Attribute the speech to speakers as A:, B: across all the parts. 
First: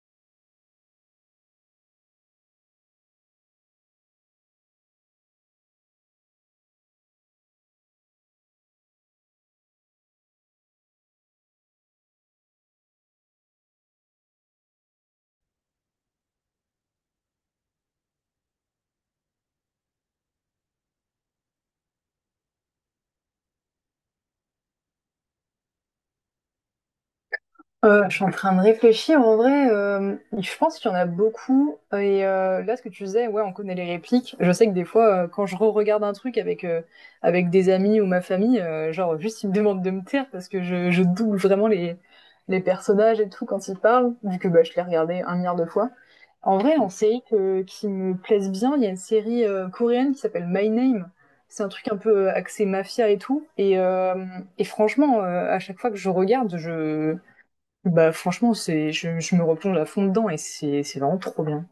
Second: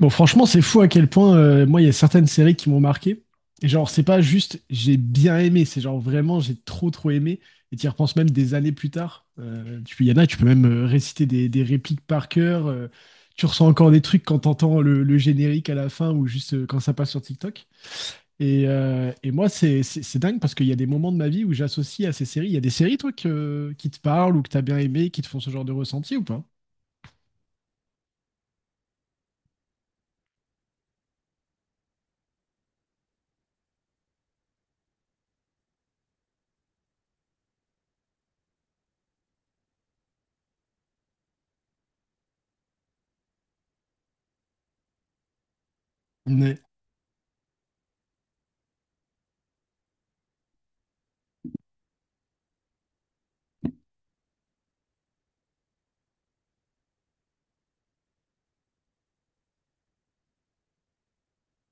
A: Bon, franchement, c'est fou à quel point, moi, il y a certaines séries qui m'ont marqué. Et genre, c'est pas juste j'ai bien aimé, c'est genre vraiment j'ai trop trop aimé. Et tu y repenses même des années plus tard. Il y en a, tu peux même réciter des répliques par cœur. Tu ressens encore des trucs quand t'entends le générique à la fin ou juste quand ça passe sur TikTok. Et moi, c'est dingue parce qu'il y a des moments de ma vie où j'associe à ces séries. Il y a des séries, toi, qui te parlent ou que t'as bien aimé, qui te font ce genre de ressenti ou pas?
B: Je suis en train de réfléchir. En vrai, je pense qu'il y en a beaucoup. Et là, ce que tu disais, ouais, on connaît les répliques. Je sais que des fois, quand je re-regarde un truc avec des amis ou ma famille, genre juste ils me demandent de me taire parce que je double vraiment les personnages et tout quand ils parlent, vu que bah, je l'ai regardé un milliard de fois.
A: Ouais.
B: En vrai, en série que, qui me plaise bien, il y a une série coréenne qui s'appelle My Name. C'est un truc un peu axé mafia et tout. Et, et franchement, à chaque fois que je regarde, je bah, franchement, c'est je me replonge à fond dedans et c'est vraiment trop bien.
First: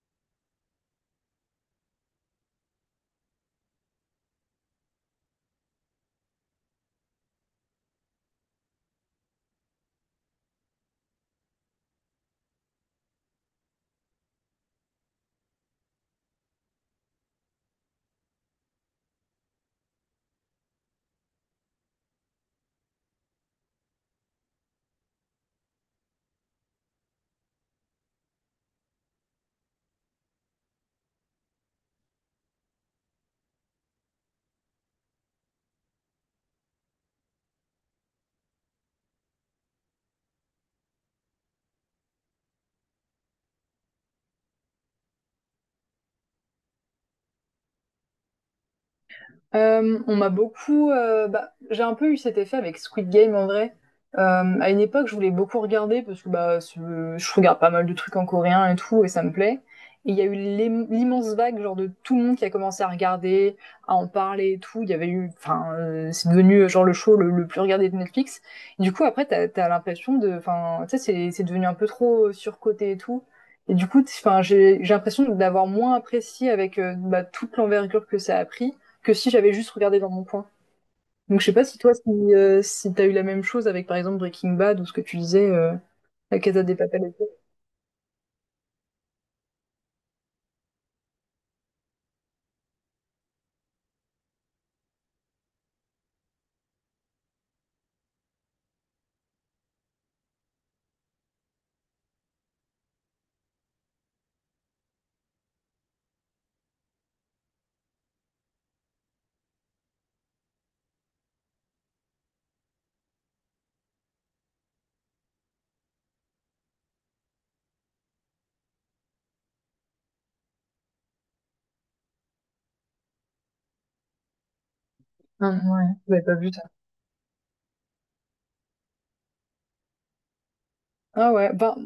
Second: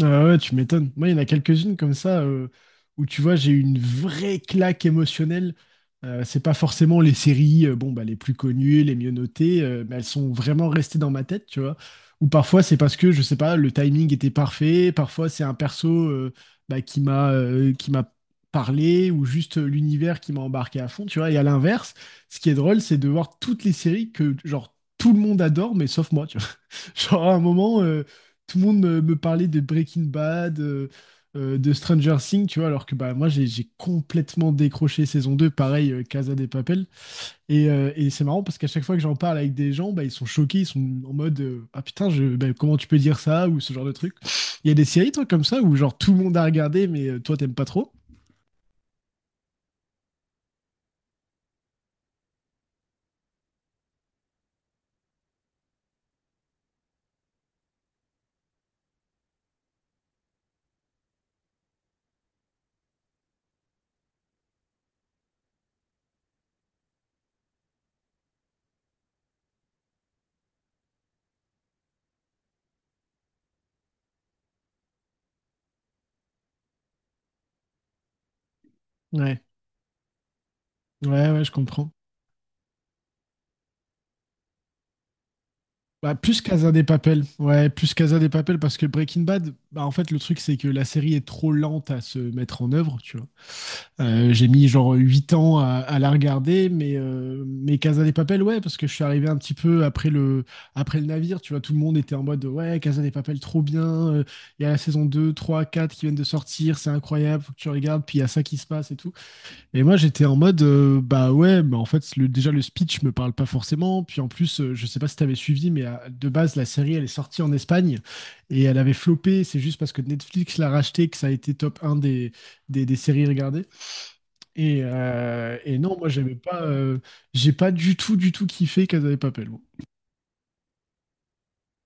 A: Ah ouais, tu m'étonnes. Moi, il y en a quelques-unes comme ça, où tu vois, j'ai eu une vraie claque émotionnelle. C'est pas forcément les séries, bon, bah, les plus connues, les mieux notées, mais elles sont vraiment restées dans ma tête, tu vois. Ou parfois, c'est parce que, je sais pas, le timing était parfait. Parfois, c'est un perso, bah, qui m'a parlé ou juste l'univers qui m'a embarqué à fond, tu vois. Et à l'inverse, ce qui est drôle, c'est de voir toutes les séries que, genre, tout le monde adore, mais sauf moi, tu vois. Genre, à un moment, tout le monde me parlait de Breaking Bad, de Stranger Things, tu vois, alors que bah, moi, j'ai complètement décroché saison 2, pareil, Casa de Papel. Et c'est marrant parce qu'à chaque fois que j'en parle avec des gens, bah, ils sont choqués, ils sont en mode, ah putain, bah, comment tu peux dire ça ou ce genre de truc. Il y a des séries, toi, comme ça, où genre tout le monde a regardé, mais toi, t'aimes pas trop?
B: On m'a beaucoup. Bah, j'ai un peu eu cet effet avec Squid Game en vrai. Euh, à une époque, je voulais beaucoup regarder parce que je regarde pas mal de trucs en coréen et tout, et ça me plaît. Et il y a eu l'immense vague genre de tout le monde qui a commencé à regarder, à en parler et tout. Il y avait eu, enfin, c'est devenu genre le show le plus regardé de Netflix. Du coup, après, t'as l'impression de, enfin, tu sais, c'est devenu un peu trop surcoté et tout. Et du coup, j'ai l'impression d'avoir moins apprécié avec bah, toute l'envergure que ça a pris que si
A: Ouais,
B: j'avais juste regardé dans mon coin.
A: ouais,
B: Donc
A: ouais,
B: je
A: je
B: sais pas si
A: comprends.
B: toi, si t'as eu la même chose avec par exemple Breaking Bad ou ce que tu disais,
A: Bah,
B: La
A: plus
B: Casa
A: Casa
B: des
A: de
B: Papel et
A: Papel.
B: tout.
A: Ouais, plus Casa de Papel parce que Breaking Bad, bah, en fait, le truc, c'est que la série est trop lente à se mettre en œuvre, tu vois. J'ai mis genre 8 ans à la regarder, mais Casa de Papel, ouais, parce que je suis arrivé un petit peu après après le navire, tu vois, tout le monde était en mode ouais, Casa de Papel, trop bien, euh, il y a la saison 2, 3, 4 qui viennent de sortir, c'est incroyable, faut que tu regardes, puis il y a ça qui se passe et tout. Et moi, j'étais en mode, bah ouais, mais en fait, déjà le speech me parle pas forcément, puis en plus, je sais pas si t'avais suivi, mais de base, la série, elle est sortie en Espagne, et elle avait floppé, c'est juste parce que Netflix l'a racheté que ça a été top un des séries regardées. Et,
B: Ah,
A: euh, et
B: ouais,
A: non, moi,
B: j'avais
A: j'aimais
B: pas vu
A: pas.
B: ça.
A: J'ai pas du tout, du tout kiffé Casa de Papel. Moi.
B: Ah ouais, bah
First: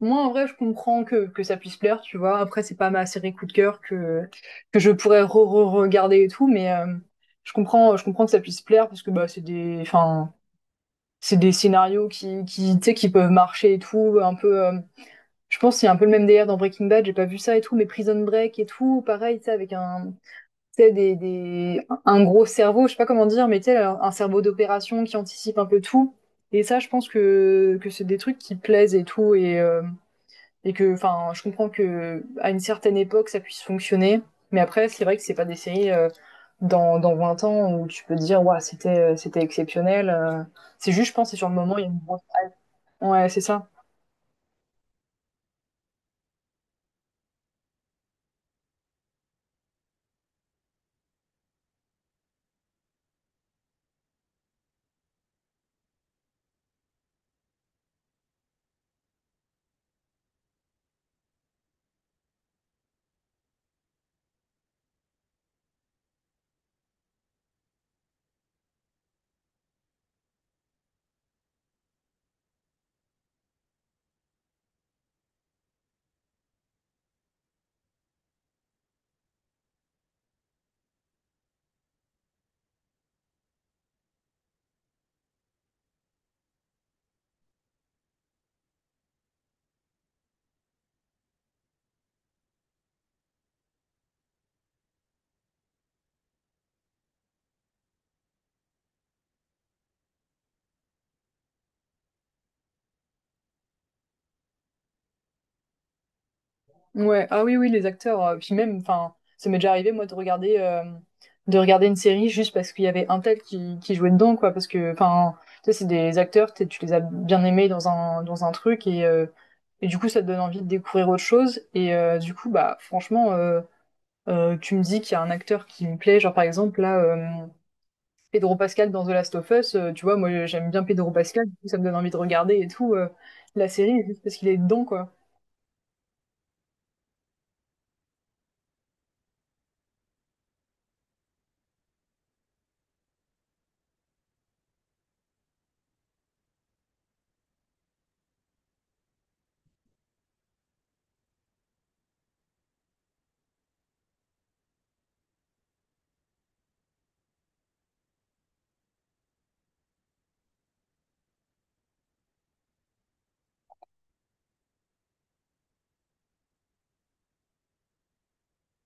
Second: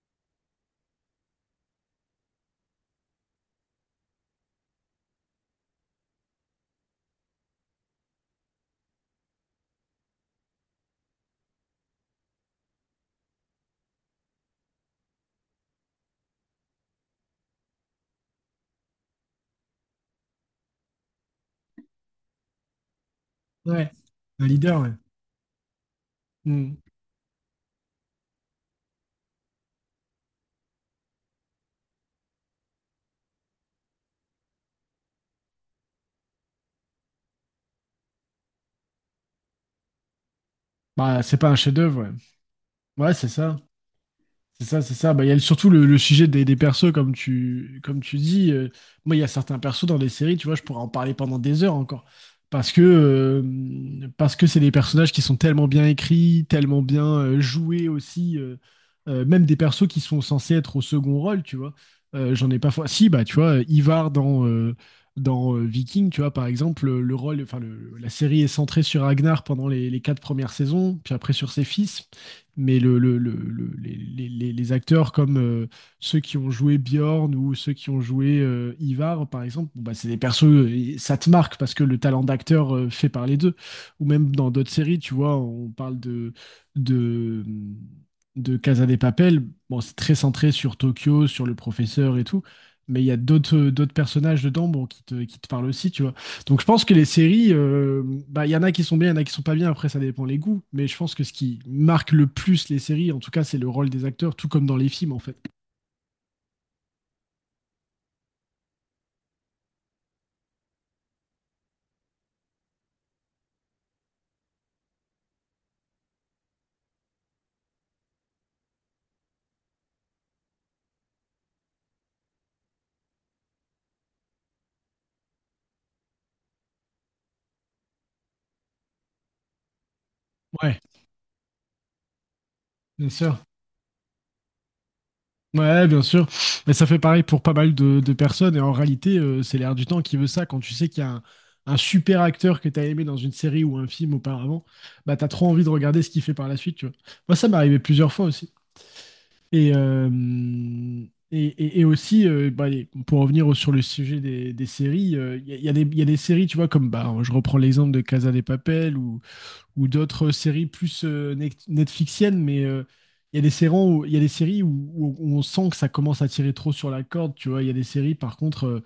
B: moi en vrai je comprends que ça puisse plaire, tu vois. Après c'est pas ma série coup de cœur que je pourrais re-regarder et tout, mais je comprends que ça puisse plaire parce que bah c'est des scénarios qui tu sais qui peuvent marcher et tout un peu. Je pense que c'est un peu le même délire dans Breaking Bad, j'ai pas vu ça et tout, mais Prison Break et tout, pareil, tu sais, avec un, tu sais, des, un gros cerveau, je sais pas comment dire, mais tu sais,
A: Ouais,
B: un cerveau
A: un leader, ouais.
B: d'opération qui anticipe un peu tout. Et
A: Hmm.
B: ça, je pense que c'est des trucs qui plaisent et tout. Et, je comprends que à une certaine époque, ça puisse fonctionner. Mais après, c'est vrai que c'est pas des séries dans 20 ans où tu peux te dire, waouh, c'était exceptionnel. C'est juste, je
A: Bah,
B: pense,
A: c'est
B: c'est sur
A: pas un
B: le moment, il y a une
A: chef-d'œuvre, ouais.
B: grosse-
A: Ouais, c'est
B: Ouais, c'est
A: ça.
B: ça.
A: C'est ça, c'est ça. Bah, il y a surtout le sujet des persos, comme tu dis. Moi, il y a certains persos dans des séries, tu vois, je pourrais en parler pendant des heures encore. Parce que, euh, Parce que c'est des personnages qui sont tellement bien écrits, tellement bien joués aussi. Même des persos qui sont censés être au second rôle, tu vois. J'en ai pas. Fa- Si, bah, tu vois, Ivar dans Viking, tu vois, par exemple, enfin, la série est centrée sur Ragnar pendant les quatre premières saisons, puis après sur ses fils mais les acteurs comme ceux qui ont joué Bjorn ou ceux qui ont joué Ivar, par exemple, bon, bah, c'est des persos, ça te marque parce que le talent d'acteur fait parler d'eux. Ou même dans d'autres séries, tu vois, on parle de, de Casa de Papel. Bon, c'est très centré sur Tokyo, sur le professeur et tout, mais il y a d'autres personnages dedans bon, qui te parlent aussi, tu vois. Donc je pense que les séries, il bah, y en a qui sont bien, il y en a qui sont pas bien, après ça dépend les goûts, mais je pense que ce qui marque le plus les séries, en tout cas, c'est le rôle des acteurs, tout comme dans les films en fait.
B: Ouais, ah oui, oui, les acteurs. Puis même, enfin, ça m'est déjà arrivé, moi, de regarder une série juste parce qu'il y avait un tel qui jouait dedans, quoi. Parce que, enfin, tu sais, c'est des acteurs, tu les as bien aimés dans un truc et du coup, ça te donne envie de découvrir autre chose. Et du coup, bah, franchement, tu me dis qu'il y a un acteur qui me plaît, genre par exemple, Pedro Pascal dans The Last of Us, tu vois, moi, j'aime
A: Ouais,
B: bien Pedro Pascal, du coup, ça me donne envie de regarder et tout,
A: bien sûr.
B: la série juste parce qu'il est dedans, quoi.
A: Ouais, bien sûr. Mais ça fait pareil pour pas mal de personnes. Et en réalité, c'est l'air du temps qui veut ça. Quand tu sais qu'il y a un super acteur que t'as aimé dans une série ou un film auparavant, bah, t'as trop envie de regarder ce qu'il fait par la suite. Tu vois. Moi, ça m'est arrivé plusieurs fois aussi. Et, euh, et aussi, bah, pour revenir sur le sujet des séries, il y a des séries, tu vois, comme bah, je reprends l'exemple de Casa de Papel ou d'autres séries plus netflixiennes, mais il y a des séries où on sent que ça commence à tirer trop sur la corde, tu vois. Il y a des séries, par contre,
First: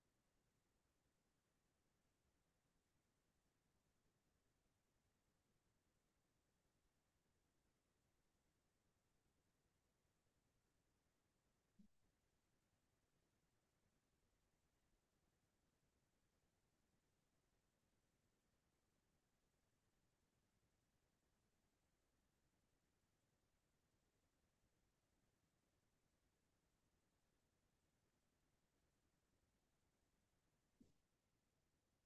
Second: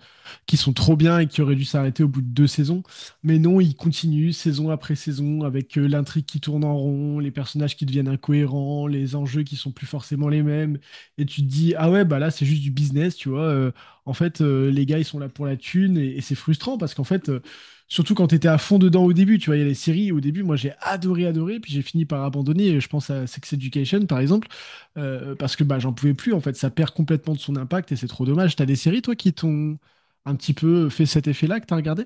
A: qui sont trop bien et qui auraient dû s'arrêter au bout de deux saisons. Mais non, ils continuent saison après saison avec l'intrigue qui tourne en rond, les personnages qui deviennent incohérents, les enjeux qui sont plus forcément les mêmes. Et tu te dis, ah ouais, bah là, c'est juste du business, tu vois. En fait, les gars, ils sont là pour la thune et c'est frustrant parce qu'en fait, surtout quand t'étais à fond dedans au début, tu vois, il y a les séries, au début, moi j'ai adoré, adoré, puis j'ai fini par abandonner, je pense à Sex Education par exemple, parce que bah, j'en pouvais plus, en fait, ça perd complètement de son impact et c'est trop dommage. T'as des séries, toi, qui t'ont un petit peu fait cet effet-là que t'as regardé?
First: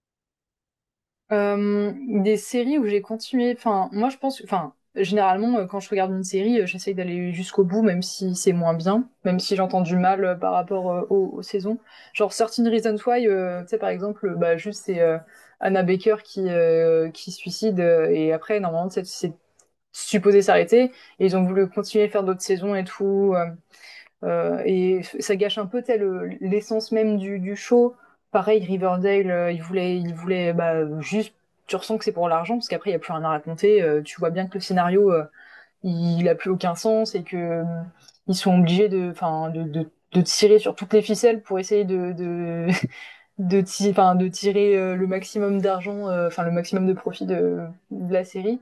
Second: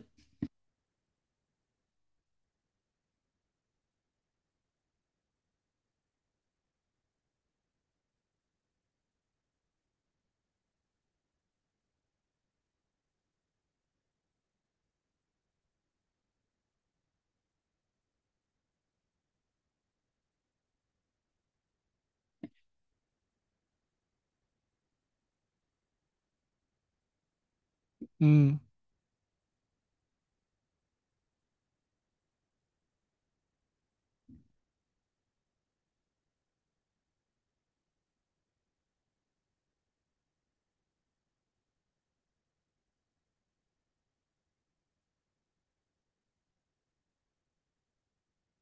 B: Des séries où j'ai continué. Enfin, moi, je pense. Enfin, généralement, quand je regarde une série, j'essaye d'aller jusqu'au bout, même si c'est moins bien, même si j'entends du mal par rapport aux saisons. Genre, Certain Reasons Why, tu sais, par exemple, bah, juste c'est Anna Baker qui se suicide et après, normalement, tu sais, c'est supposé s'arrêter et ils ont voulu continuer à faire d'autres saisons et tout. Et ça gâche un peu telle l'essence même du show.
A: Hmm.
B: Pareil, Riverdale, il voulait bah, juste. Tu ressens que c'est pour l'argent parce qu'après il y a plus rien à raconter. Tu vois bien que le scénario, il a plus aucun sens et que ils sont obligés de, enfin, de tirer sur toutes les ficelles pour essayer de tirer le maximum d'argent, enfin le maximum de profit de la série.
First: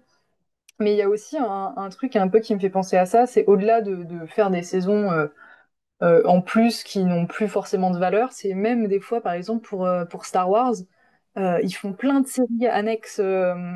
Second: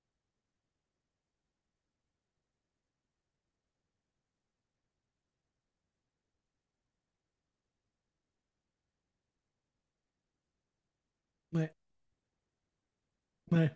B: Mais il y a aussi un truc un peu qui me fait penser à ça, c'est au-delà de faire des saisons en plus qui n'ont plus forcément de valeur. C'est même des fois, par exemple, pour Star Wars, ils
A: Ouais,
B: font plein de séries annexes
A: ouais.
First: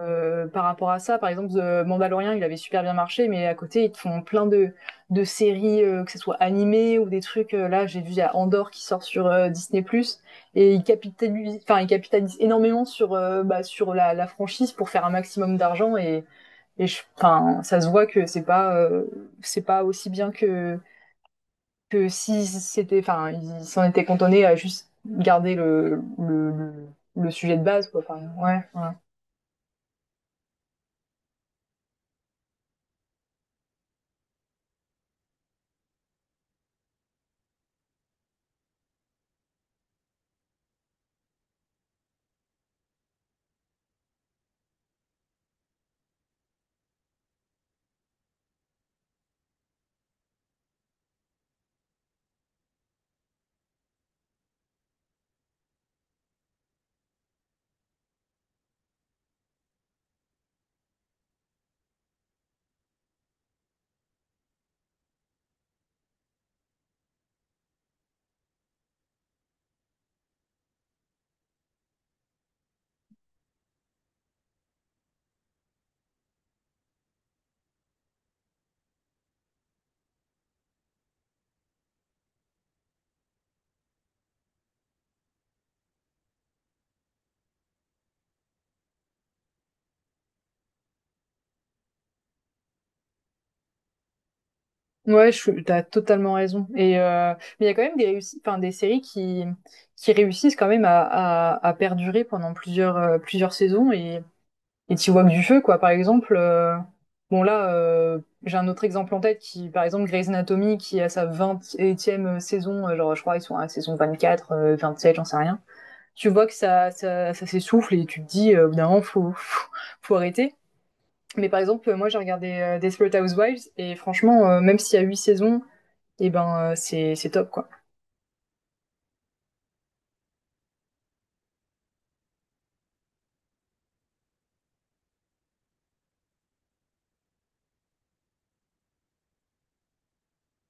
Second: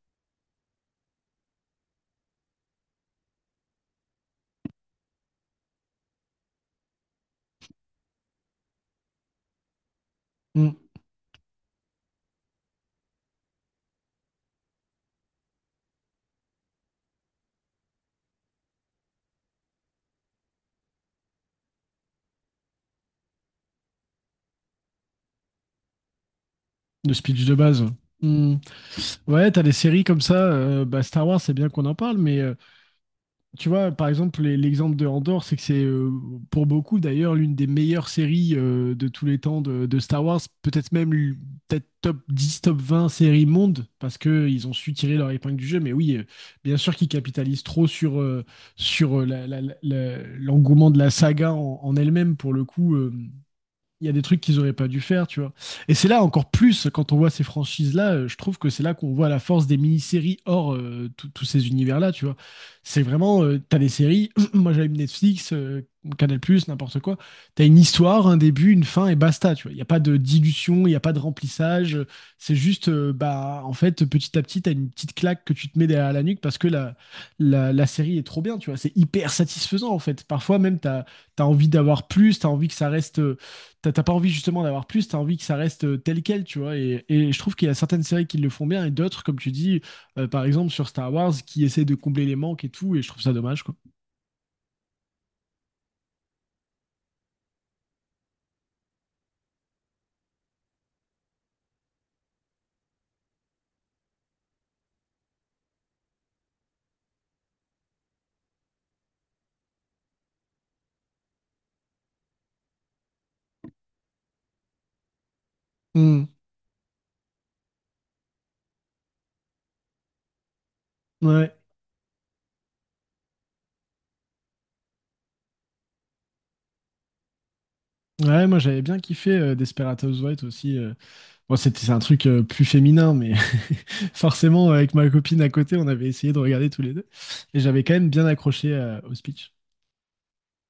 B: par rapport à ça. Par exemple, The Mandalorian, il avait super bien marché, mais à côté, ils te font plein de séries, que ce soit animées ou des trucs. Là, j'ai vu il y a Andorre qui sort sur Disney+, plus, et
A: Hmm.
B: ils capitalisent, ils capitalisent énormément sur, bah, sur la franchise pour faire un maximum d'argent et ça se voit que c'est pas aussi bien que si c'était, enfin, ils s'en étaient cantonnés à juste garder
A: Le
B: le
A: speech de
B: sujet de
A: base.
B: base, quoi. Enfin,
A: Hmm.
B: ouais, ouais.
A: Ouais, t'as des séries comme ça, bah, Star Wars, c'est bien qu'on en parle, mais tu vois, par exemple, l'exemple de Andor, c'est que c'est pour beaucoup d'ailleurs l'une des meilleures séries de tous les temps de Star Wars, peut-être même peut-être top 10, top 20 séries monde, parce que ils ont su tirer leur épingle du jeu. Mais oui, bien sûr qu'ils capitalisent trop sur, l'engouement de la saga en elle-même, pour le coup. Il y a des trucs qu'ils auraient pas dû faire, tu vois. Et c'est là encore plus quand on voit ces franchises-là, je trouve que c'est là qu'on voit la force des mini-séries hors tous ces univers-là, tu vois. C'est vraiment, t'as des séries, moi j'allume Netflix, Canal+, n'importe quoi, t'as une histoire, un début, une fin et basta, tu vois. Il n'y a pas de dilution, il n'y a pas de remplissage, c'est juste, bah, en fait, petit à petit, t'as une petite claque que tu te mets derrière la nuque parce que la série est trop bien, tu vois. C'est hyper satisfaisant, en fait. Parfois même, t'as envie d'avoir plus, t'as envie que ça reste t'as pas envie justement d'avoir plus, t'as envie que ça reste tel quel, tu vois. Et je trouve qu'il y a certaines séries qui le font bien et d'autres, comme tu dis, par exemple sur Star Wars, qui essaient de combler les manques et tout, et je trouve ça dommage, quoi.
B: Ouais, t'as totalement raison. Et mais il y a quand même des réussites, enfin, des séries qui réussissent quand même à perdurer pendant plusieurs plusieurs saisons et t'y vois que du feu, quoi. Par exemple, bon là, j'ai un autre exemple en tête qui, par exemple, Grey's Anatomy qui a sa 20e saison, genre je crois ils sont à la saison 4, 7 j'en sais rien.
A: Hmm.
B: Tu vois que ça s'essouffle et tu te dis, au faut, faut, faut arrêter. Mais
A: Ouais.
B: par exemple, moi, j'ai regardé Desperate Housewives et franchement, même s'il y a 8 saisons, et eh ben, c'est top, quoi.
A: Ouais, moi j'avais bien kiffé Desperate Housewives aussi. Bon, c'est un truc plus féminin, mais forcément, avec ma copine à côté, on avait essayé de regarder tous les deux. Et j'avais quand même bien accroché au speech.